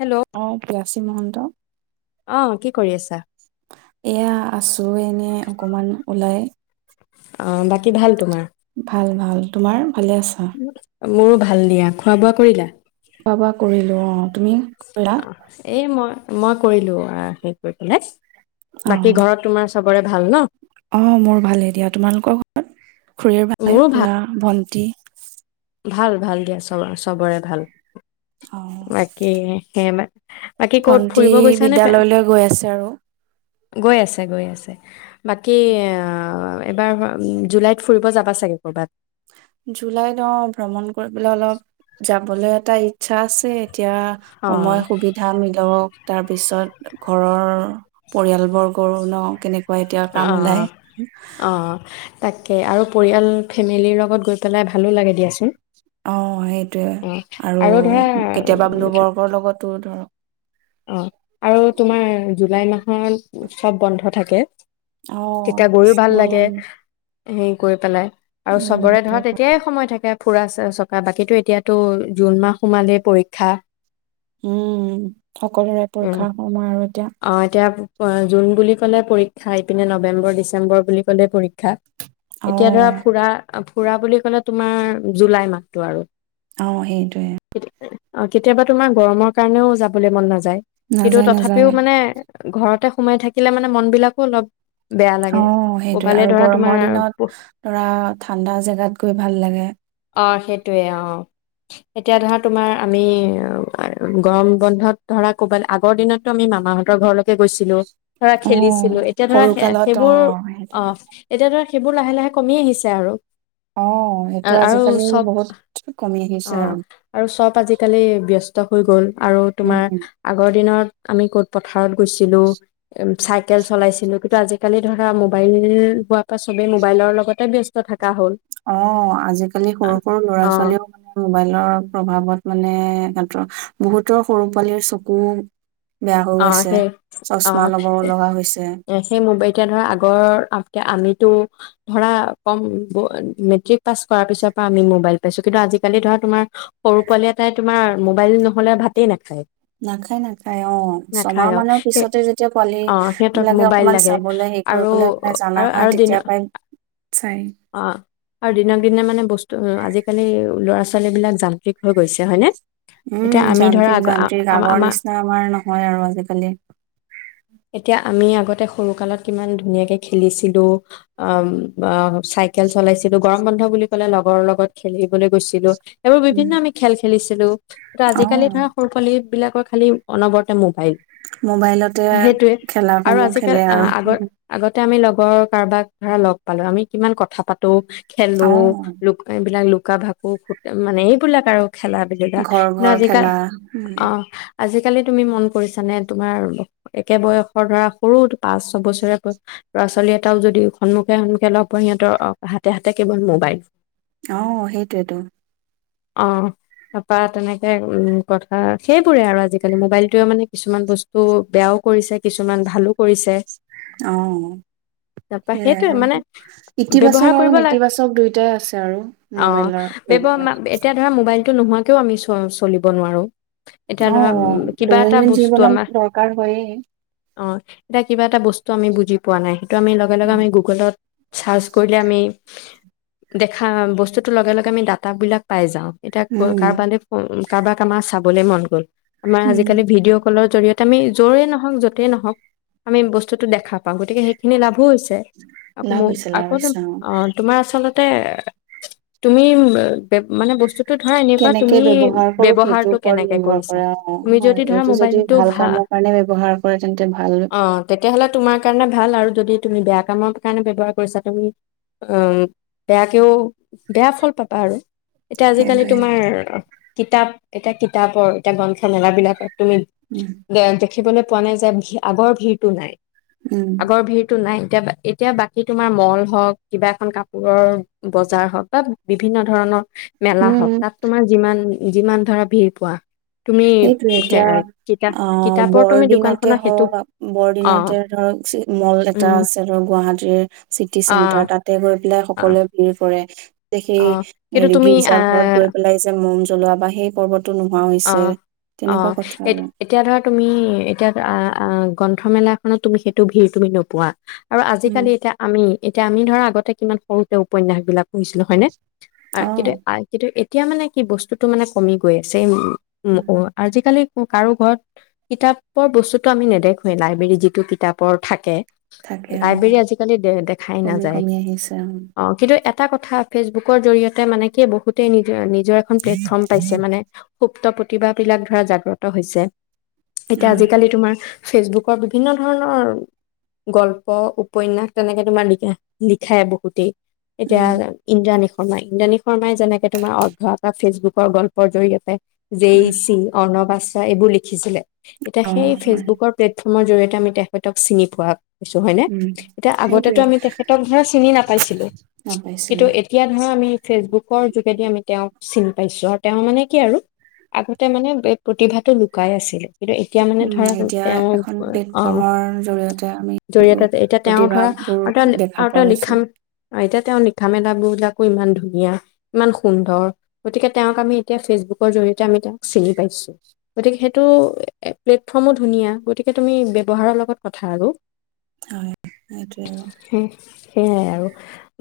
Hello অ' পিয়াচী মহন্ত। অ' কি কৰি আছা? এয়া আছো এনে অকমান ওলাই। অ' বাকী ভাল তোমাৰ? ভাল ভাল। তোমাৰ? ভালে আছা? মোৰো ভাল দিয়া। খোৱা-বোৱা কৰিলা? খোৱা-বোৱা কৰিলো। অ' তুমি কৰিলা? এই মই মই কৰিলো হে কৰি পেলাই। অ বাকী ঘৰত তোমাৰ? চবৰে ভাল ন? অ', মোৰ ভাল হে দিয়া তোমালোকৰ ঘৰত। খুৰীৰ ভাল খুৰা, ভণ্টি? ভাল -ভাল দিয়া চব -চবৰে ভাল। অ বাকী হেম ভন্টি বিদ্যয়ালয়লৈ গৈ আছে আৰু। গৈ আছে - গৈ আছে বাকী এইবাৰ জুলাইত ফুৰিব যাবা চাগে ক'ৰবাত? জুলাই অ ', ভ্ৰমণ কৰিবলৈ অলপ যাবলৈ এটা ইচ্ছা। ইচ্ছা আছে এতিয়া অ সময় সুবিধা মিলক। তাৰপিছত ঘৰৰ পৰিয়াল বৰ্গৰ ন কেনেক ক এতিয়া অ কাম ওলাই। অ তাকে আৰু পৰিয়াল ফেমিলিৰ লগত গৈ পেলাই ভালো লাগে দিয়াচোন। অ', সেইটোৱে অ আৰু কেতিয়াবা বন্ধুবৰ্গৰ লগত ত ধ অ', আৰু তোমাৰ জুলাই মাহ হম ', চব বন্ধ থাকে। অহ তেতিয়া গৈও ', ভাল লাগে স্কুল হেৰি কৰি পেলাই। আৰু চবৰে ধৰা তেতিয়াই সময় থাকে। ফুৰাছে চকা বাকী এতিয়াতো জুন মাহ সোমালেই পৰীক্ষা উম', সকলোৰে উম পৰীক্ষা সময় আৰু এতিয়া অ', এতিয়া অ', জুন বুলি ক'লে পৰীক্ষা, ইপিনে নৱেম্বৰ ডিচেম্বৰ বুলি কলে পৰীক্ষ ক্ষা, অ এতিয়া ধৰা ফুৰা খুৰা বুলি ক'লে তোমাৰ জুলাই মাহটো আৰু। অ', সেইটোৱে অ', কেতিয়াবা তোমাৰ গৰমৰ কাৰণেও যাবলৈ মন নাযায়। ই কিন্তু নাযায় তথাপি তাপিও নাযায় মানে ঘৰতে। সোমাই থাকিলে মানে মন বিলাকো অলপ বেয়া লাগে অ' সেইটোৱে ক'বালে আৰু ধৰা তোমাৰ গৰমৰ দিনত ধৰা ঠাণ্ডা জেগাত গৈ ভাল লাগে। অ সেইটোয়ে অ' এতিয়া ধৰা তোমাৰ আমি গৰম বন্ধত ধৰা কবাৰ আগৰ দিনত আমি মামাহঁতৰ ঘৰলৈকে গৈছিলো। ধৰা অ খেলিছিলো। এতিয়া ধৰা সৰু সে কালত অ সেইবোৰ সেইটো অ'। এতিয়া ধৰা সেইবোৰ লাহে লাহে কমি আহিছে আৰু। অ আ সেইটো আৰু আজিকালি চব বহুত কমি আহিছে অঁ আৰু আৰু চব আজিকালি ব্যস্ত [unintelligible] হৈ গ'ল আৰু তোমাৰ উম আগৰ দিনত আমি ক'ত পথাৰত গৈছিলোঁ উম চাইকেল চলাইছিলো কিন্তু আজিকালি ধৰা মোবাইল হোৱাৰ পৰা চবে মোবাইলৰ লগতে ব্যস্ত থাকে। অ' আজিকালি সৰু সৰু ল'ৰা অ ছোৱালীও মানে মোবাইলৰ প্ৰভাৱত মানে বহুতৰ সৰু পোৱালিৰ চকু বেয়া হৈ অ' গৈছে। সেই চশমা ল'ব লগা হৈছে। অ' সেই [unintelligible] ধৰা আগৰ আমিতো। ধৰা কম মেট্ৰিক পাছ কৰাৰ পিছৰ পৰা আমি মবাইল। পাইছো কিন্তু আজিকালি ধৰা তোমাৰ। সৰু পোৱালি এটাই তোমাৰ মোবাইল নহ'লে ভাতেই নাখায়। নাখায় নাখায়। চাই অ' ছমাহ নাখায় অ মানৰ সেই পিছতে যেতিয়া পোৱালী অ সিহঁতক বিলাকে মোবাইল অকণমান লাগে চাবলৈ হেৰি আৰু কৰিবলৈ মানে জনা আৰু হয় আৰু দিন তেতিয়াৰ পৰাই চাই। অ' আৰু দিনক দিনে মানে বস্তু আজিকালি ল'ৰা ছোৱালী বিলাক যান্ত্ৰিক হৈ গৈছে হয়নে। উম এতিয়া আমি ধৰা যান্ত্ৰিক আগ যান্ত্ৰিক আম আগৰ আমাৰ নিচিনা আমাৰ নহয় আৰু আজিকালি। এতিয়া আমি আগতে সৰু কালত কিমান ধুনীয়াকে খেলিছিলো ম ম [unintelligible] চাইকেল চলাইছিলো গৰম বন্ধ বুলি ক'লে লগৰ লগত খেলিবলৈ গৈছিলো। এইবোৰ উম, বিভিন্ন আমি খেল খেলিছোঁ। হেল্ল'। ত আজিকালি অ', ধৰা সৰু পোৱালি। বিলাকৰ খালি অনবৰতে মোবাইল [inaudible] মোবাইলতে সেইটোয়ে আৰু খেলাসমূহ খেলে আজিকালি আৰু। আহ আগৰ আগতে আমি লগ ঘৰৰ কাৰোবাক ধৰা লগ পালো আমি। কিমান কথা পাতো। খেলো অ', লোক এইবিলাক লোক লুকা-ভাকু ফুট মানে এইবিলাক আৰু খেলা ভিডিঅ', গিলা ঘৰ না ঘৰ জিকা খেলা, উম, অ', আজিকালি তুমি মন কৰিছ নে তোমাৰ একে বয়সৰ ধৰা সৰু পাঁচ ছয় বছৰে ল'ৰা ছোৱালী এটাও যদি সন্মুখে সন্মুখে লগ সিহতৰ হাতে হাতে কেৱল মোবাইল আহ সেইটোৱেইতো অ তাৰপৰা তেনেকে উম কথা সেইবোৰে আৰু আজিকালি মোবাইলটোৱে মানে কিছুমান বস্তু বেয়াও কৰিছে কিছুমান ভালো কৰিছে অ তাৰপা সেইয়াই সেইটোৱে আৰু মানে ব্যৱহাৰ ইতিবাচক আৰু কৰিব লাগে নেতিবাচক দুয়োটাই আছে আৰু অ', মোবাইলৰ ব্যৱ মা ব্যৱহাৰ এতিয়া ধৰা মোবাইলটো নোহোৱাকেও আমি চ চলিব নোৱাৰোঁ আহ দৈনন্দিন আমাৰ জীৱনত দৰকাৰ হয়েই অ এতিয়া কিবা এটা বস্তু আমি বুজি পোৱা নাই টো আমি লগে লগে আমি গুগলত চাৰ্জ কৰিলে আমি দেখা বস্তুতো লগে লগে আমি দাটা বিলাক পাই যাওঁ এতিয়া উম, কাৰ বালে উ কাৰোবাক আমাৰ চাবলৈ মন গ'ল আমাৰ উম, আজিকালি ভিডিঅ' কলৰ জৰিয়তে আমি যৰেই নহওক য'তেই নহওক আমি বস্তুটো দেখা পাওঁ গতিকে সেইখিনি লাভ হৈছে লাভ মোৰ হৈছে লাভ আকৌ হৈছে অ তোমাৰ আচলতে তে তুমি মানে বস্তু ধৰা এনেকোৱা কেনেকে তুমি ব্যৱহাৰ কৰো সেইটোৰ বৱহাৰটো ওপৰত কেনেকে নিৰ্ভৰ কৰিছা কৰে অ'। তুমি হয়, যদি ধৰা এইটো যদি মবাইলটো ভাল কামৰ কাৰণে ব্যৱহাৰ কৰে তেন্তে ভাল অ তেতিয়ালে তোমাৰ কাৰণে ভাল আৰু যদি তুমি বেয়া কামৰ কাৰণে কৰিছা তুমি বেয়াকেও বেয়া ফল পাবা আৰু এতিয়া আজিকালি সেইটোৱে তোমাৰ কিতাপ এটা কিতাপৰ এতিয়া গ্ৰন্থমেলা বিলাকৰ তুমি উম, গেৰানটি দেখিবলৈ পোৱা নাই যে আগৰ ভিৰটো নাই উম, আগৰ ভিৰটো নাই এতিয়া এতিয়া বাকী বাকী তোমাৰ মল হওঁক কিবা এখন কাপোৰৰ বজাৰ হওঁক বা বিভিন্ন ধৰণৰ মেলা উম, উম। হওক তাত তোমাৰ যিমান যিমান ধৰা ভিৰ পোৱা তুমি সেইটো এতিয়া কিতাপ অ কিতাপৰ তুমি বৰদিনতে দোকানখনত সেইটো হওক অ বৰদিনতে ধৰক মল এটা উম আছে ধৰক গুৱাহাটী চিটি অ চেন্টাৰ তাতে গৈ অ সকলোৱে ভিৰ কৰে সেই অ কিন্তু হেৰি তুমি গীৰ্জা ঘৰত আহ গৈ পেলাই যে মম, লোৱা বা সেই পৰ্বত টো নোহোৱা অ হৈছে অ' এ আৰু এতিয়া ধৰা তুমি এতিয়া অ' গ্ৰন্থমেলাখনত তুমি সেইটো ভিৰ তুমি নোপোৱা আৰু উম আজিকালি এতিয়া আমি এতিয়া আমি ধৰা আগতে কিমান সৰুতে উপন্যাস বিলাক পঢ়িছিলো হয় নে অ কিন্তু আহ কিন্তু এতিয়া মানে কি বস্তুটো মানে কমি গৈ আছে সেই, উ উম, অ' আজিকালি কাৰো ঘৰত কিতাপৰ বস্তুটো আমি নেদেখোঁৱে লাইব্ৰেৰীত যিটো কিতাপৰ থাকে থাকে অ লাইব্ৰেৰী আজিকালি দে দেখাই কমি নাযায়। কমি আহিছে অ কিন্তু এটা কথা ফেচবুকৰ জৰিয়তে মানে কি বহুতেই নিজৰ ইমেজ নিজৰ এখন প্লেটফৰ্ম পাইছে মানে সুপ্ত প্ৰতিভাবিলাক ধৰা জাগ্ৰত হৈছে এতিয়া হয় আজিকালি তোমাৰ ফেচবুকৰ বিভিন্ন ধৰণৰ গল্প উপন্যাস তেনেকে তোমাৰ লিখা লিখায় বহুতেই উম এতিয়া ইন্দ্ৰাণী শৰ্মা ইন্দ্ৰাণী শৰ্মাই যেনেকে তোমাৰ অৰ্ধ এটা ফেচবুক গল্পৰ জৰিয়তে উম জেইচি অৰ্ণবাস এইবোৰ লিখিছিলে এতিয়া অ সেই হয় ফেচবুকৰ প্লেটফৰ্ম অসমৰ জৰিয়তে আমি তেখেতক চিনি পোৱা হয় ন উম এতিয়া সেইটোৱে আগতেটো আমি তেখেতক ধৰা চিনি নাপাইছিলো। নাপাইছিলো কিন্তু এতিয়া ধৰা আমি ফেচবুকৰ যোগেদি আমি তেওঁক চিনি পাইছো আৰু তেওঁ মানে কি আৰু আগতে মানে এই প্ৰতিভাটো লুকাই আছিলে কিন্তু এতিয়া মানে উম, ধৰা এতিয়া তেওঁ এখন অ প্লেটফৰ্মৰ জৰিয়তে আমি এইটো জৰিয়তে এতিয়া তেওঁ ধৰা প্ৰতিভাবোৰ আৰু তেওঁ দেখা আৰু পোৱা তেওঁ গৈছো। লিখা এতিয়া তেওঁৰ লিখা-মেলাবোৰ বিলাকো ইমান ধুনীয়া। ইমান সুন্দৰ গতিকে তেওঁক আমি এতিয়া ফেচবুক জৰিয়তে আমি তেওঁক চিনি পাইছোঁ গতিকে সেইটো প্লেটফৰ্মো ধুনীয়া গতিকে তুমি ব্যৱহাৰৰ লগত কথা আৰু হয় সেইটোৱে আৰু সেইয়াই আৰু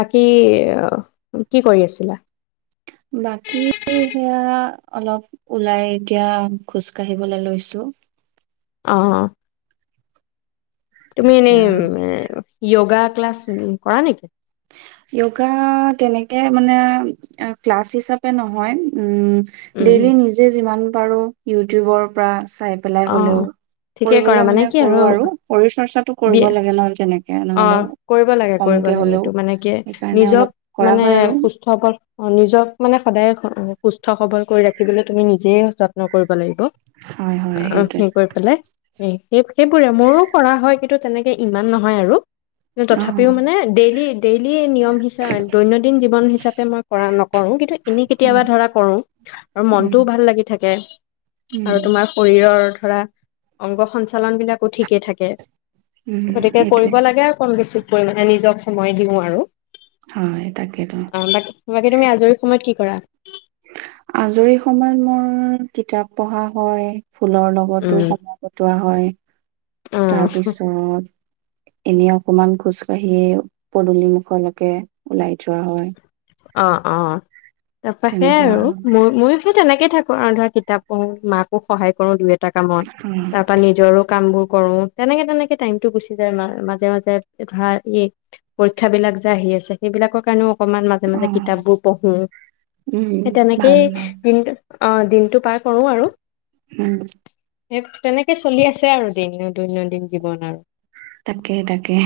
বাকী কি কৰি আছিলা বাকী সেয়া, অলপ ওলাই এতিয়া খোজ কাঢ়িবলৈ লৈছো। অ'। তুমি তাকে এনে আৰু [unintelligible] যোগা ক্লাছ, কৰা নেকি? য়োগা তেনেকে মানে, ক্লাছ হিচাপে নহয়, উম। ডেইলি নিজে যিমান [unintelligible] ইউটিউবৰ পৰা চাই পেলাই অঁ হ'লেও, ঠিকে কৰা কৰিবলৈ মানে কি কৰো আৰু শৰীৰ চৰ্চাটো বি কৰিব লাগে নহয় যেনেক অ, কৰিব লাগে কৰিব লাগে এইটো মানে কি সেইকাৰণে নিজক, অলপ কৰা মানে হয় আৰু সুস্থ সব অ', নিজক মানে সদায় সুস্থ সবল কৰি ৰাখিবলৈ তুমি নিজেই যত্ন কৰিব লাগিব। হয়, হয়, সেইটোৱে। [unintelligible] কৰি পেলাই। এ সেই সেইবোৰে মোৰো কৰা হয় কিন্তু তেনেকে ইমান নহয় আৰু। অ', তথাপিও মানে ডেইলি ডেইলি নিয়ম হিচা, দৈনন্দিন জীৱন হিচাপে মই কৰা নকৰোঁ, কিন্তু এনেই উম, কেতিয়াবা ধৰা কৰোঁ, আৰু উম, মনটোও ভাল লাগি থাকে আৰু উম, তোমাৰ শৰীৰৰ ধৰা, অংগ সঞ্চ [unintelligible] বিলাকো ঠিকে থাকে। উম, গতিকেই প সেইটোৱে। [unintelligible] কম বেছি পৰিমাণে নিজক সময় দিওঁ আৰু। হয় তাকেইটো। অ বাকী বাকী তুমি আজৰি সময়ত কি কৰা। আজৰি সময়ত মোৰ কিতাপ পঢ়া হয়। ফুলৰ লগতো উম। সময় কটোৱা হয়। অ তাৰপিছত। এনে অকমান খোজ কাঢ়িয়েই, পদুলিমুখলৈকে ওলাই যোৱা হয়। অ, অ। তাৰপাশে আৰু মই ময়ো সেই তেনেকে [unintelligible] কিতাপ পঢ়ো, মাকো সহায় কৰো দুই এটা [unintelligible] কামত, অ', তাৰ পৰা নিজৰো কামবোৰ কৰো। তেনেকে তেনেকে টাইমতটো গুচি যায় মা-মাজে মাজে ধৰা ই, পৰীক্ষা বিলাক যে আহি আছে সেইবিলাক [unintelligible] অকমান মাজে মাজে অ', কিতাপবোৰ পঢ়ো, উম, সেই ভাল তেনেকেই ভাল। দিনটো অ, দিনটো পাৰ কৰো আৰু। [unintelligible] এক তেনেকে চলি আছে আৰু দিনো দৈনন্দিন জীৱন আৰু তাকে তাকে,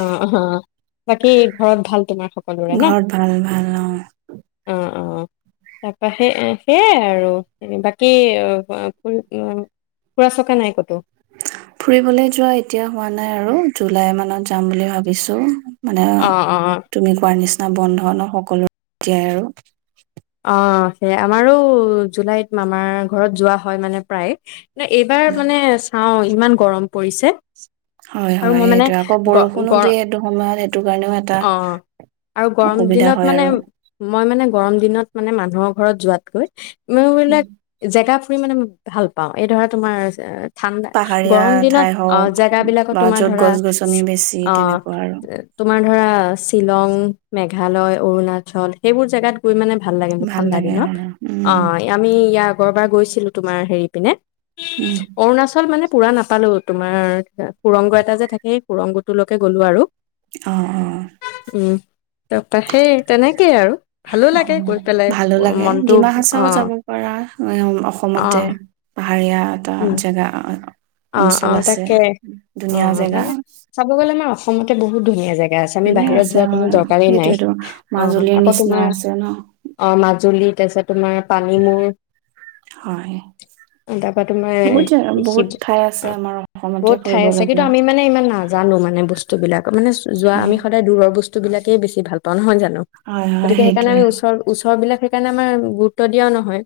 অ অ বাকী ঘৰত ভাল তোমাৰ সকলোৰে ন ঘৰত ভাল ভাল অ অ অ তাৰপা সেই সেয়াই আৰু বাকী ফুল ফুৰা চকা নাই ক'তো ফুৰিবলৈ যোৱা এতিয়া হোৱা নাই আৰু জুলাই মানত যাম বুলি ভাবিছো মানে অ অ তুমি কোৱাৰ নিচিনা ন বন্ধ ন সকলো এতিয়াই আৰু অ সেইয়া আমাৰো জুলাইত আমাৰ ঘৰত যোৱা হয় মানে প্ৰায় ন এইবাৰ মানে চাও ইমান গৰম পৰিছে হয় আৰু হয় মই মানে সেইটোৱে আকৌ গ বৰষুণো গৰ দিয়ে এইটো সময়ত সেইটো কাৰণেও এটা অ আৰু গৰম অসুবিধা দিনত হয় মানে আৰু মই মানে গৰম দিনত মানে মানুহৰ ঘৰত যোৱাতকৈ উম মবিলাক জেগা মানে ভাল পাওঁ এই ধৰা তোমাৰ ঠাণ্ডা পাহাৰীয়া গৰম দিনত ঠাই অ হওক জেগা বিলাকত বা তোমাৰ য'ত ধৰা গছ গছনি বেছি অ তেনেকুৱা আৰু তোমাৰ ধৰা শ্বিলং মে মেঘালয় অৰুণাচল সেইবোৰ জেগাত গৈ মানে ভাল লাগে মোক ঠাণ্ডা লাগে দিনত হয় অ উম আমি ইয়াক আগ'ৰবাৰ গৈছিল তোমাৰ হেৰি পিনে উম অৰুণাচল মানে পুৰা নাপালো তোমাৰ সুৰংগ এটা যে থাকে সুৰংগটোলৈকে গ'লো আৰু অ অ উম তাপা সেই তেনেকেই আৰু ভালো অ লাগে গৈ পেলাই ভালো লাগে মনটো ডিমা অ হাচাও যাব পাৰা অ অসমতে হাৰীয়া এটা উম জগা অ অ তাকে অ জেগা মানে চাব গলে আমাৰ অসমত বহু ধুনীয়া জাগা আছে আমি ধুনীয়া বাহিৰত আছে যোৱা কোনো হয় দৰকাৰেই নাই সেইটোয়েতো অ মাজুলীৰ আকৌ নিচিনা তোমাৰ আছে ন অ মাজুলীত তাছত তোমাৰ পানীমুৰ হয় তাৰপা তোমাৰ বহুত জেগা বহুত শিৱ ঠাই আছে অ আমাৰ অসমতে বহুত ঠাই ফুৰিব আছে কিন্তু লগা আমি মানে ইমান নাজানো মানে বস্তু বিলাক মানে যোৱা আমি সদায় দূৰৰ বস্তু সিবিলাকে বেছি ভাল পাও নহয় জানো হয় হয় গতিকে সেইকাৰণে সেইটোৱে আমি ওচৰ ওচৰ বিলাক সেই কাৰণে আমাৰ গুৰুত্ব দিয়াও নহয়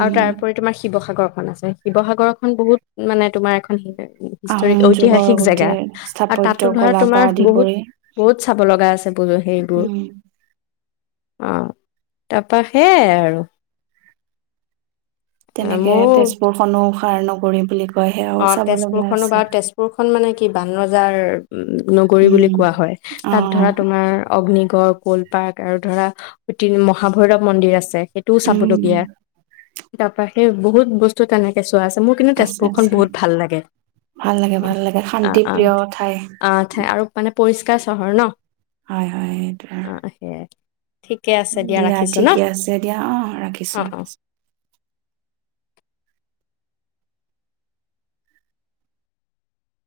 আৰু তাৰপৰি তোমাৰ শিৱসাগৰ আছে শিৱসাগৰ খন বহুত মানে তোমাৰ এখন হি হিষ্টৰি আহোম যুগৰ ঐতিহাসিক জেগা গোটেই আৰু স্থাপত্য তাতো ধৰা কলা পৰা তোমাৰ আদি বহুত কৰি বহুত চাব লগা আছে ব সেইবোৰ উম আহ তাৰপা সেয়াই আৰু তেনেকে মোৰ তেজপুৰ খনু কাৰ নগৰিম বুলি ক অ তেজপুৰ খনো বা তেজপুৰখন মানে কি বান ৰজাৰ উ নগৰী বুলি উম কোৱা হয় অ তাত ধৰা তোমাৰ অগ্নি গড় কল পাৰ্ক আৰু ধৰাঐতিনি মহাভৈৰৱ মন্দিৰ আছে সেইটোও উম চাবলগীয়া তাৰাপা সেই বহুত বস্তু তেনেকে তেঁচ আছে মোৰ কিন্ত আছে তেজপুৰ আছে বহুত ভাল লাগে ভাল লাগে ভাল লাগে আহ শান্তি প্ৰিয় ঠাই আহ ঠাই আৰু মানে পৰিষ্ চহৰ ন হয় হয় এইটোৱে অ সেয়াই ঠিকে আছে দিয়া ৰাখিছো ন ঠিকে আছে দিয়া অ ৰাখিছো অ অ ৰাখিছো